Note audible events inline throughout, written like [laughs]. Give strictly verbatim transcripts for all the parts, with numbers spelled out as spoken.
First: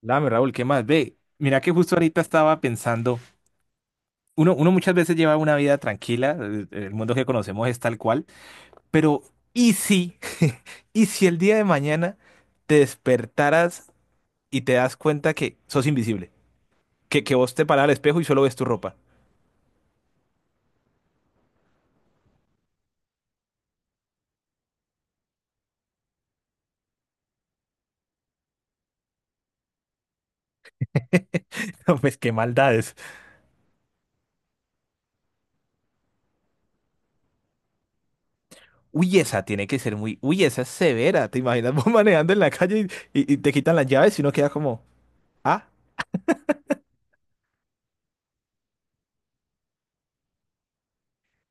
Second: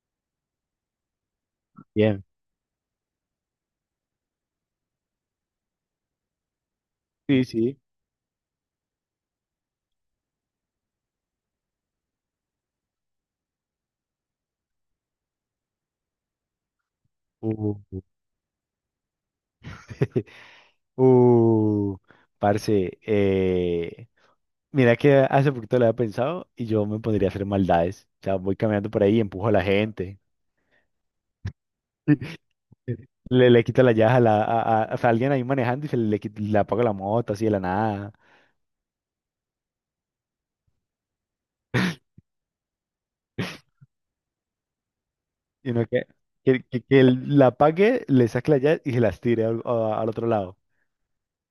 Dame, Raúl, ¿qué más? Ve, mira que justo ahorita Bien, estaba pensando, uno, uno muchas veces lleva una vida tranquila, el, el mundo que sí, conocemos es sí. tal cual, pero ¿y si, [laughs] ¿y si el día de mañana te despertaras y te das cuenta que sos invisible, que, que vos te Uh, paras al uh, espejo y solo ves tu ropa? [laughs] Uh, parce, eh, mira que hace poquito lo había pensado y yo me pondría a hacer maldades. O sea, voy caminando por ahí y empujo a la gente. [laughs] No, pues qué [laughs] maldades. Le, le quito la llaves a, la, a, a- o sea, alguien ahí manejando y se le, quita- le apago la moto así de la nada. Uy, esa tiene que ser muy, uy, esa es severa. ¿Te imaginas vos [laughs] manejando en la calle y, y- y te quitan las llaves y uno queda como, ah, Y no que, que, que, que él la apague, le saque la llave y se las tire al, a- al otro lado.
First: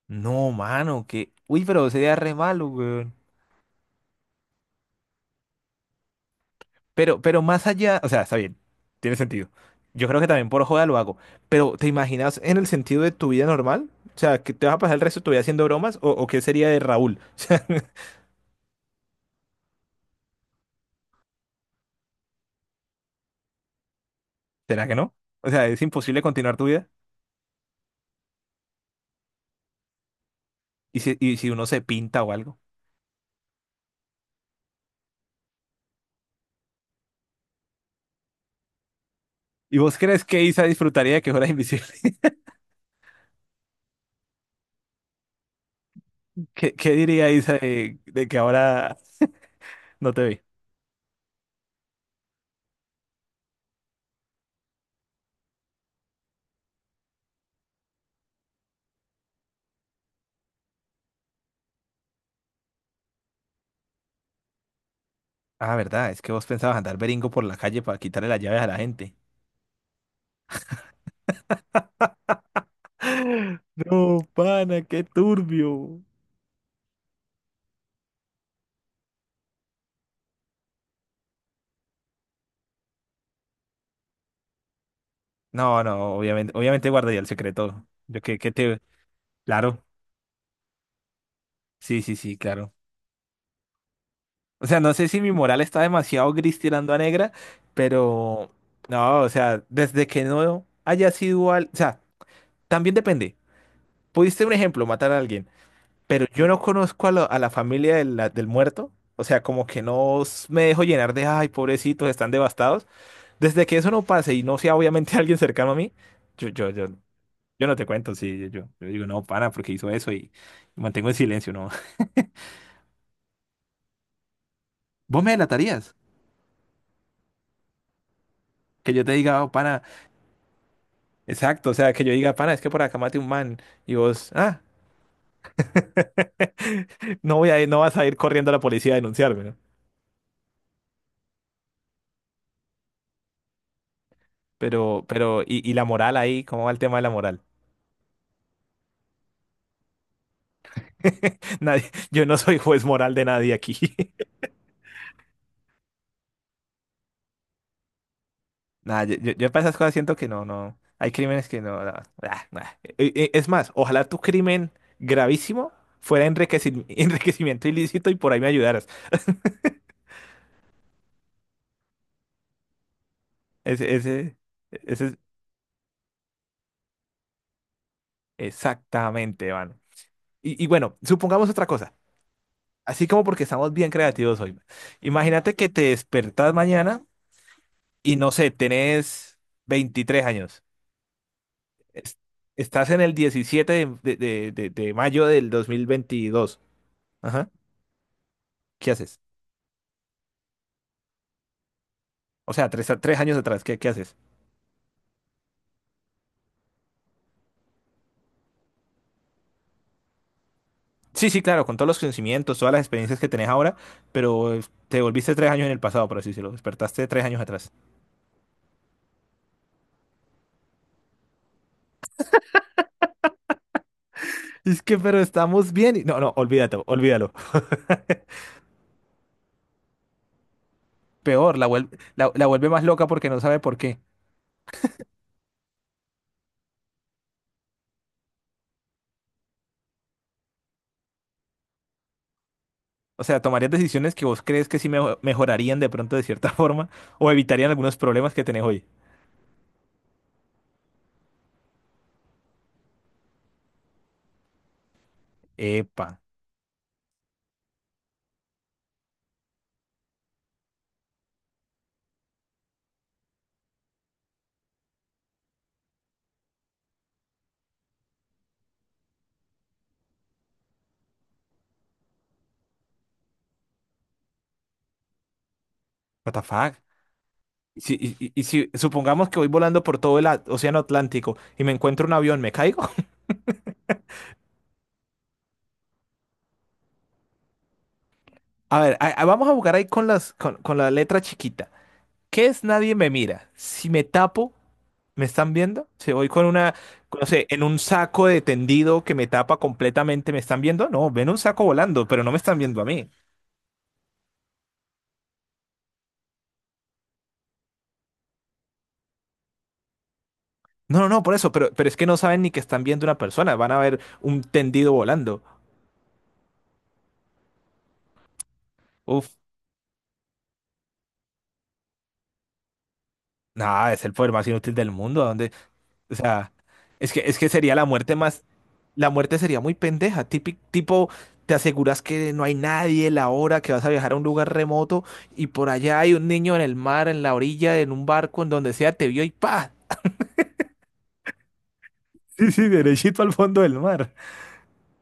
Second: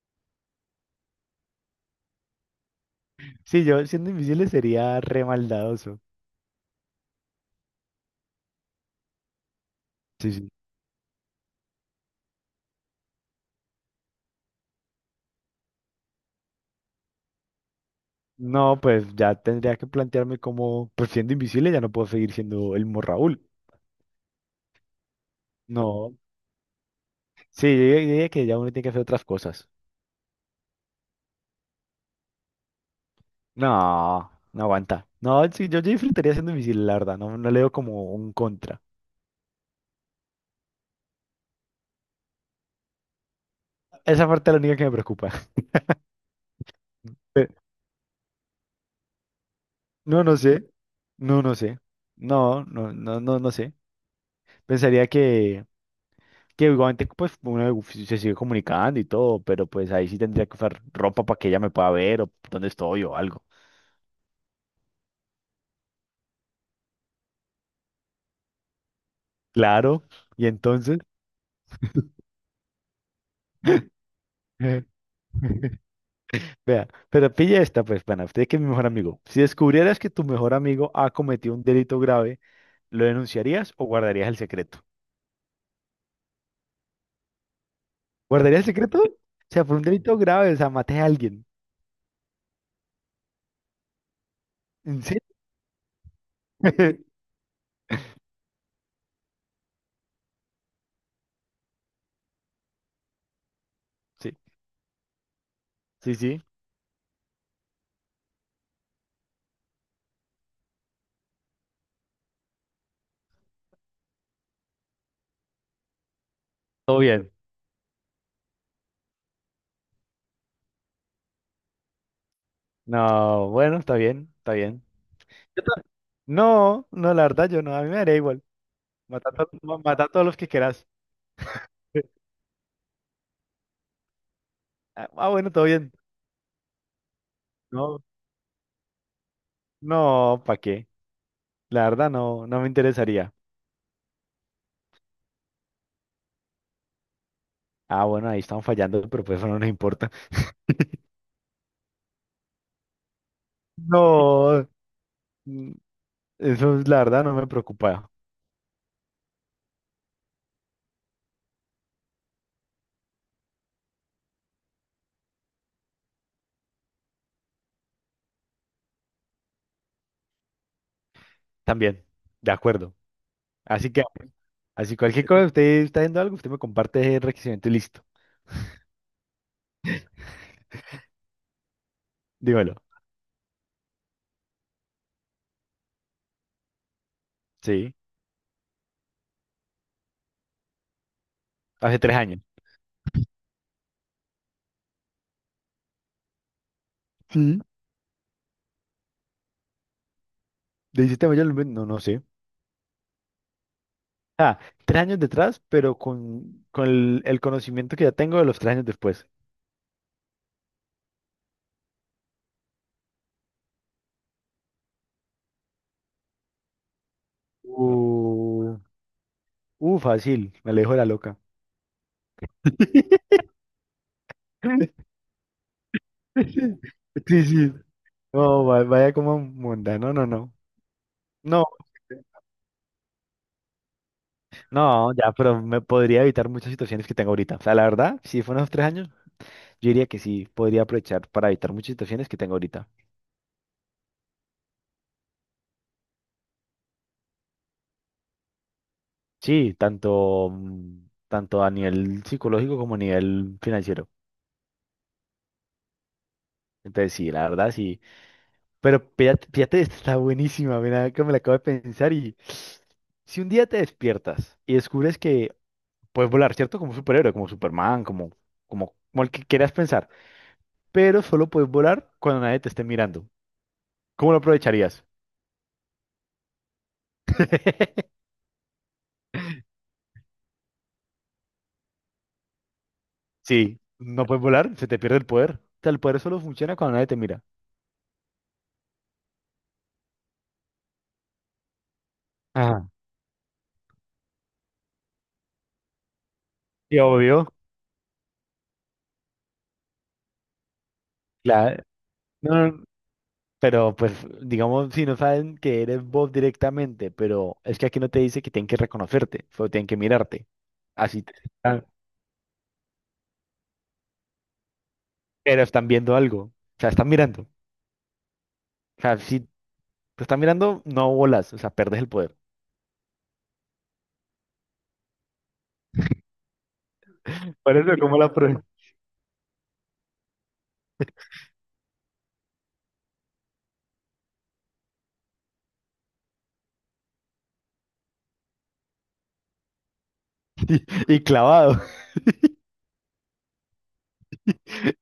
no, mano, que, uy, pero sería re malo, güey. Sí, yo siendo invisible sería re maldadoso. Pero, pero más allá, o sea, está bien, tiene sentido. Yo creo que Sí, también sí. por joda lo hago. Pero, ¿te imaginas en el sentido de tu vida normal? O sea, ¿que te vas a pasar el resto de tu vida haciendo bromas? ¿O, o qué sería de Raúl? [laughs] No, pues ya tendría que plantearme cómo, pues siendo invisible ya no puedo seguir siendo el mismo Raúl. O sea, ¿será que no? O sea, ¿es No, imposible continuar tu vida? sí, yo diría yo diría que ya uno tiene que hacer otras cosas. ¿Y si, y si uno se pinta o algo? No, no aguanta. No, sí, yo, yo disfrutaría siendo invisible, la verdad, no, no le veo como un contra. ¿Y vos crees que Isa disfrutaría de que fueras invisible? [laughs] Esa parte es la única que me preocupa. ¿Qué, qué diría [laughs] Pe- Isa de, de que ahora no te No, no ve? sé. No, no sé. No, no, no, no, no sé. Pensaría que, que igualmente pues uno se sigue comunicando y todo, pero pues ahí sí tendría que usar ropa para que ella me pueda ver o dónde estoy o algo. Ah, verdad, es que vos pensabas andar beringo por la calle para quitarle las llaves a la gente. [gasps] Claro. Y entonces, [laughs] [laughs] No, pana, qué turbio. Vea, pero pilla esta, pues, pana. Usted que es mi mejor amigo. Si descubrieras que tu mejor amigo ha cometido un delito grave, ¿lo denunciarías o guardarías el secreto? No, no, obviamente, obviamente guardaría el secreto. Yo que, que ¿Guardarías el te. secreto? O sea, por un Claro, delito grave, o sea, maté a alguien. sí, sí, sí, claro. O sea, no ¿En sé si serio? mi moral está demasiado gris tirando a [laughs] negra, pero no, o sea, desde que no haya sido al. O sea, también depende. Sí, Pudiste, un ejemplo, matar a alguien, sí, pero sí. yo no conozco a, lo- a la familia del, la- del muerto. O sea, como que no s- me dejo llenar de, ay, pobrecitos, están devastados. Desde que eso no pase y no sea obviamente [laughs] alguien cercano a mí, yo, yo, yo. Todo bien. Yo no te cuento, sí, yo, yo digo, no, pana, porque hizo eso y mantengo el silencio, ¿no? [laughs] No, bueno, está bien, está bien. Vos me Yo ta- delatarías, No, no, la verdad, yo no. A mí me daría igual. que yo te Mata a, diga, to- oh, ma- pana, mata a todos los que quieras. exacto, o sea, que yo [laughs] diga, pana, es que por acá maté un man y vos, ah, Ah, bueno, todo bien. [laughs] no voy a ir, no vas No, a ir corriendo a la policía a denunciarme, ¿no? no, ¿para qué? La verdad, no, no me interesaría. Pero, pero, y, y la moral ahí, ¿cómo va el tema de la moral? Ah, bueno, ahí están fallando, pero pues eso no nos importa. [laughs] Nadie, yo no soy juez moral de nadie aquí. No, mm, eso es la verdad, no me preocupa. Nah, yo, yo, yo para esas cosas siento que no, no. Hay crímenes que no. No, ah, nah. E- e- Es más, ojalá tu crimen gravísimo fuera enriqueci- [laughs] enriquecimiento ilícito y por ahí me ayudaras. También, de acuerdo. Así Ese, que, ese, así ese es cualquier cosa, usted está haciendo algo, usted me comparte el requisito y listo. exactamente, mano. Y, y bueno, supongamos otra cosa. Dímelo. Así como porque estamos bien creativos hoy. Imagínate que te despertás mañana Sí, y no sé, tenés veintitrés años. hace tres Es- años. Estás en el diecisiete de, de, de, de de mayo del dos mil veintidós. Ajá. Sí. ¿Qué haces? ¿De hiciste mayor? No, no sé. O sea, tres, a- tres años atrás, ¿qué, qué haces? Ah, tres años detrás, pero con, con el, el conocimiento que ya tengo de los tres años después. Sí, sí, claro, con todos los conocimientos, todas las experiencias que tenés ahora, pero eh, te volviste tres años en el pasado, por así decirlo. Despertaste tres años atrás. Uh, uh, fácil, me alejo de la loca. [laughs] Es que, pero estamos bien. Y- No, no, olvídate, olvídalo. Sí, sí. No, va- vaya como mundano, no, no. Peor, No, la vuelve, la, la vuelve más loca porque no sabe por qué. No, ya, pero me podría evitar muchas situaciones que tengo ahorita. O sea, la verdad, si fueron unos tres años, yo diría que sí, podría aprovechar para evitar muchas situaciones que tengo ahorita. O sea, tomarías decisiones que vos crees que sí mejo- mejorarían de pronto de cierta [laughs] forma o evitarían algunos problemas que tenés hoy. Sí, tanto, mm, tanto a nivel psicológico como a nivel financiero. Epa, Entonces, sí, la verdad, sí. Pero fíjate, fíjate, [laughs] esta está buenísima, mira, que me la acabo de pensar y [sniffs] si un día te despiertas y descubres que puedes volar, ¿cierto? Como un superhéroe, como Superman, como, como, como el que quieras pensar, pero solo puedes volar cuando nadie te esté mirando. ¿Cómo lo aprovecharías? what the fuck? Y si, [laughs] y- y- y si supongamos que voy volando por todo el a- océano Atlántico y me encuentro un avión, ¿me caigo? Sí, no puedes volar, se te pierde el poder. O sea, el poder solo funciona cuando nadie te mira. A ver, a- a- vamos a buscar ahí con las, con, con la letra chiquita. ¿Qué es Ajá. nadie me mira? Si me tapo, ¿me están viendo? Si voy con una, Y no sé, obvio, en un saco de tendido que me tapa completamente, ¿me están viendo? No, ven un saco claro. volando, pero no me están No, viendo no, a mí. pero pues, digamos, si no saben que eres vos directamente, pero es que aquí no te dice que tienen que reconocerte, solo tienen que mirarte. No, no, Así no, te- por eso, pero, Ah, pero es que no saben ni que están viendo una persona, van a ver un tendido volando. pero están viendo algo. O sea, están mirando. O sea, Uf, si te están mirando, no volas, o sea, perdes el poder. nada, es el poder más inútil del mundo, ¿a dónde? O sea, es que, es que sería Por la eso, muerte ¿cómo la más. prueba? [laughs] La muerte sería muy pendeja, típico, tipo, te aseguras que no hay nadie, la hora que vas a viajar a un lugar remoto y por allá hay un niño en el mar, en la orilla, en un barco, en donde sea, te vio y ¡pa! Y, y clavado. Sí, sí, derechito al fondo del mar. [laughs]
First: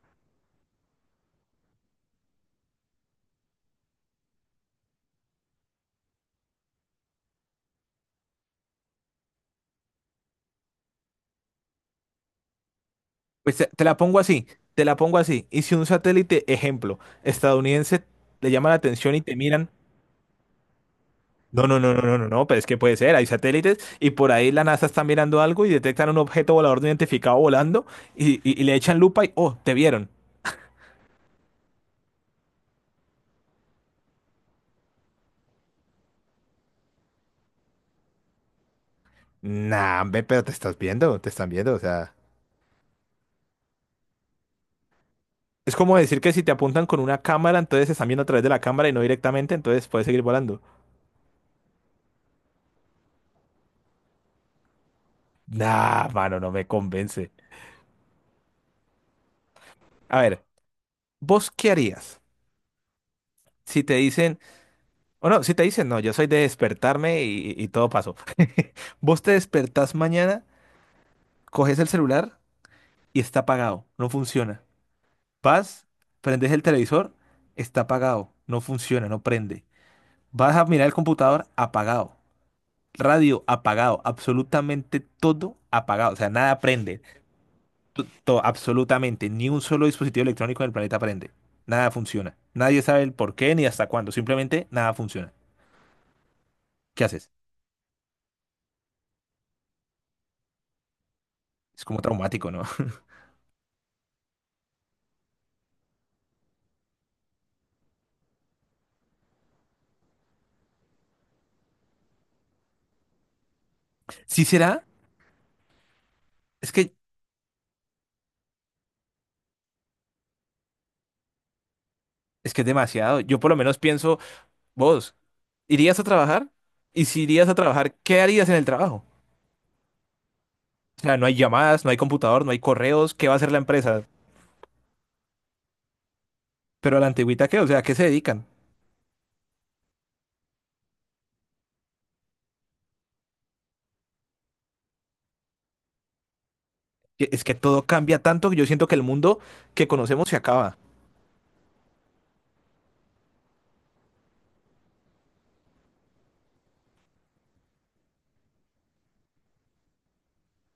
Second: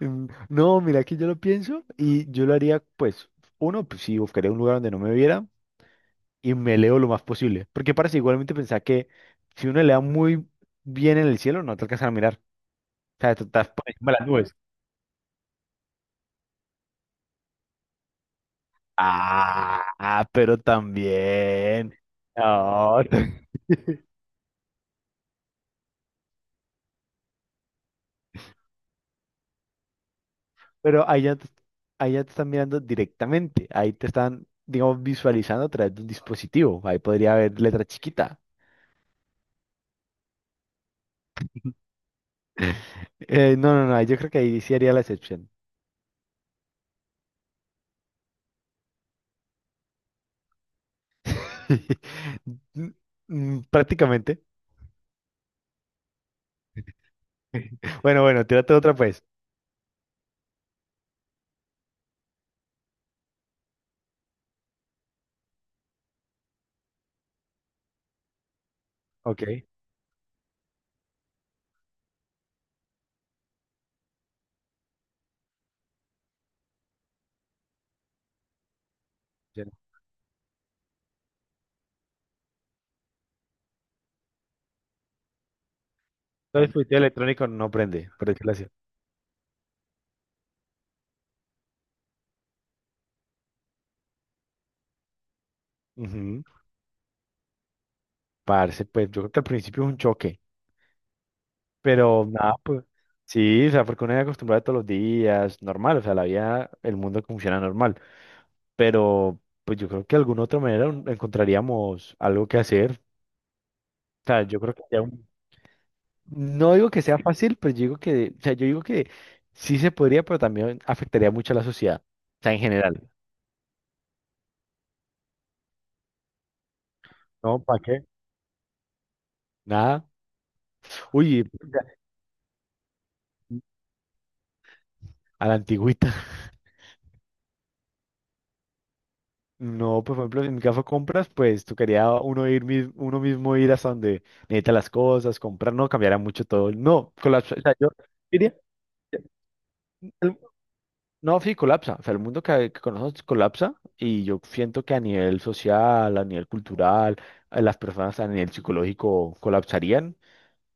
Mm, No, mira que yo lo pienso y yo lo haría, pues, uno, pues sí, buscaría un lugar donde no me viera. Y me leo lo más posible. Porque parece igualmente pensar que si uno lea muy bien en el cielo, no te alcanzan a mirar. O sea, tú Pues te, estás por te la encima de pongo las así, nubes. te la pongo así. Y si un satélite, ejemplo, estadounidense, le llama la atención y te miran. Ah, pero No, no, no, también. no, no, no, no, pero es que puede No, ser, hay [laughs] satélites y por ahí la NASA está mirando algo y detectan un objeto volador no identificado volando y, y- y le echan lupa y, oh, te vieron. pero allá, te- allá te están mirando directamente. Ahí te están, digamos, visualizando a través de un dispositivo. Ahí podría haber letra chiquita. Nah, hombre, pero te estás viendo, te están viendo, o sea. Eh, no, no, no, yo creo que ahí sí haría la excepción. Es como decir que si te apuntan con una cámara, entonces se están viendo a través de la cámara y no directamente, entonces puedes seguir volando. [laughs] Mm, Prácticamente. Nah, mano, no me convence. [laughs] Bueno, bueno, tírate otra pues. A ver, ¿vos qué harías si te dicen, o no, si te dicen, no, yo soy de despertarme y, y todo pasó. [laughs] Vos te Ok. despertás mañana, coges el celular y está apagado, no funciona. Vas, prendes el televisor, está apagado, no funciona, no prende. Vas a mirar el computador, apagado. Radio apagado, absolutamente todo apagado, o sea, nada Todo el fuiteo prende, electrónico no to- prende, por to- decirlo así. absolutamente, ni un solo dispositivo electrónico en el planeta prende, nada funciona, nadie sabe el por qué ni hasta cuándo, simplemente nada funciona. Ujú. ¿Qué haces? Parce, pues yo creo que al principio es un choque, Es como pero traumático, nada, ¿no? pues [laughs] sí, o sea, porque uno es acostumbrado todos los días, normal, o sea, la vida, el mundo funciona normal, pero pues yo creo que de alguna otra manera un- encontraríamos algo que hacer, o sea, Sí yo creo que será, ya un- es no digo que que sea fácil, pero yo digo que, o sea, yo digo que sí se podría, pero también afectaría mucho a la sociedad, o sea, es en que es general, demasiado. Yo por lo menos pienso, vos, ¿irías a trabajar? Y si irías a ¿no? ¿Para trabajar, qué? ¿qué harías en el trabajo? Nada. O sea, no hay Uy, llamadas, no hay computador, no hay correos, ¿qué va a hacer la empresa? a la antigüita. Pero a la antigüita, ¿qué? O sea, ¿a qué se dedican? No, pues, por ejemplo, en mi caso compras, pues tocaría uno ir mis- uno mismo ir hasta donde necesita las cosas, comprar, no cambiará mucho todo. No, que- Es que colapsa. O sea, todo yo cambia tanto diría, que yo siento que el mundo que conocemos se el- acaba. no, sí, colapsa. O sea, el mundo que, que conocemos colapsa y yo siento que a nivel social, a nivel cultural, a las personas a nivel psicológico colapsarían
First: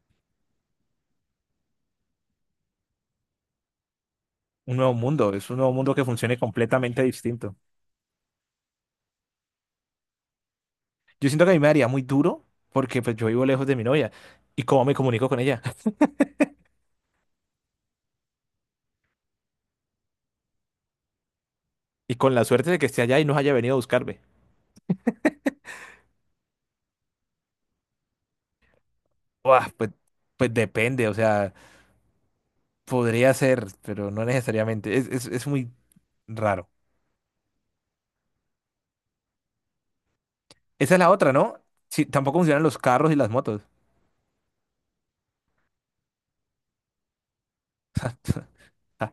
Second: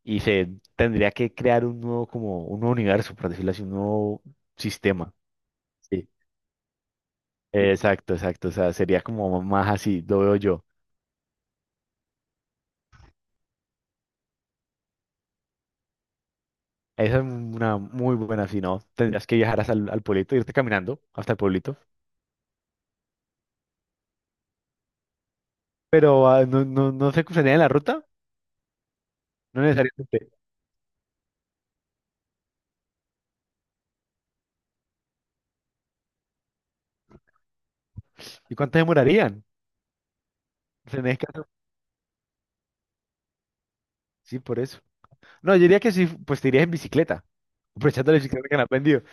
y se tendría que crear un nuevo, como un nuevo universo, por decirlo así, un nuevo Un nuevo sistema. mundo, es un nuevo mundo que Sí. funcione completamente distinto. Exacto, exacto. O sea, sería como más así, lo veo yo. Yo siento que a mí me daría muy duro porque pues yo vivo lejos de mi novia y cómo me comunico con ella [laughs] Esa es una muy buena, si no, tendrías que viajar hasta el, al pueblito, irte caminando hasta el pueblito. y con la suerte de que esté allá y no haya venido a buscarme. Pero ah, no, no, no se cruzarían en la ruta, no Buah, pues, necesariamente. pues depende, o sea, podría ser, pero no necesariamente. Es, es, es muy raro. ¿Y cuánto demorarían? Esa es la ¿Tenés que otra, hacer- ¿no? Sí, tampoco funcionan los carros y las motos. Sí, por eso. No, yo diría que sí, pues te irías en bicicleta, aprovechando la bicicleta que han [laughs] aprendido.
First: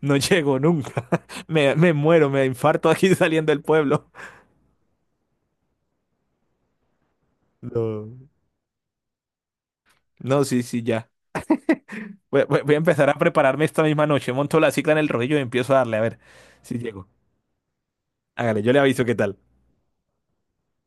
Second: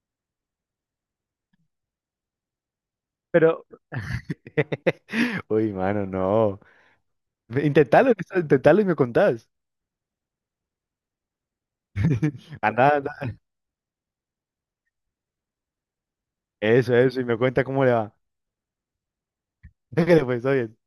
No llego nunca. [laughs] Me, me muero, me infarto aquí [laughs] saliendo del Pero, pueblo. [laughs] uy, mano, no. Intentalo, No, intentalo y me contás. no, sí, sí, ya. Voy, voy- [laughs] voy a Anda, empezar a anda. prepararme esta misma noche. Monto la cicla en el rodillo y empiezo a darle. A ver si Eso, llego. eso, y me cuenta cómo le va. Hágale, yo le aviso qué tal. [laughs] Que le fue, está bien.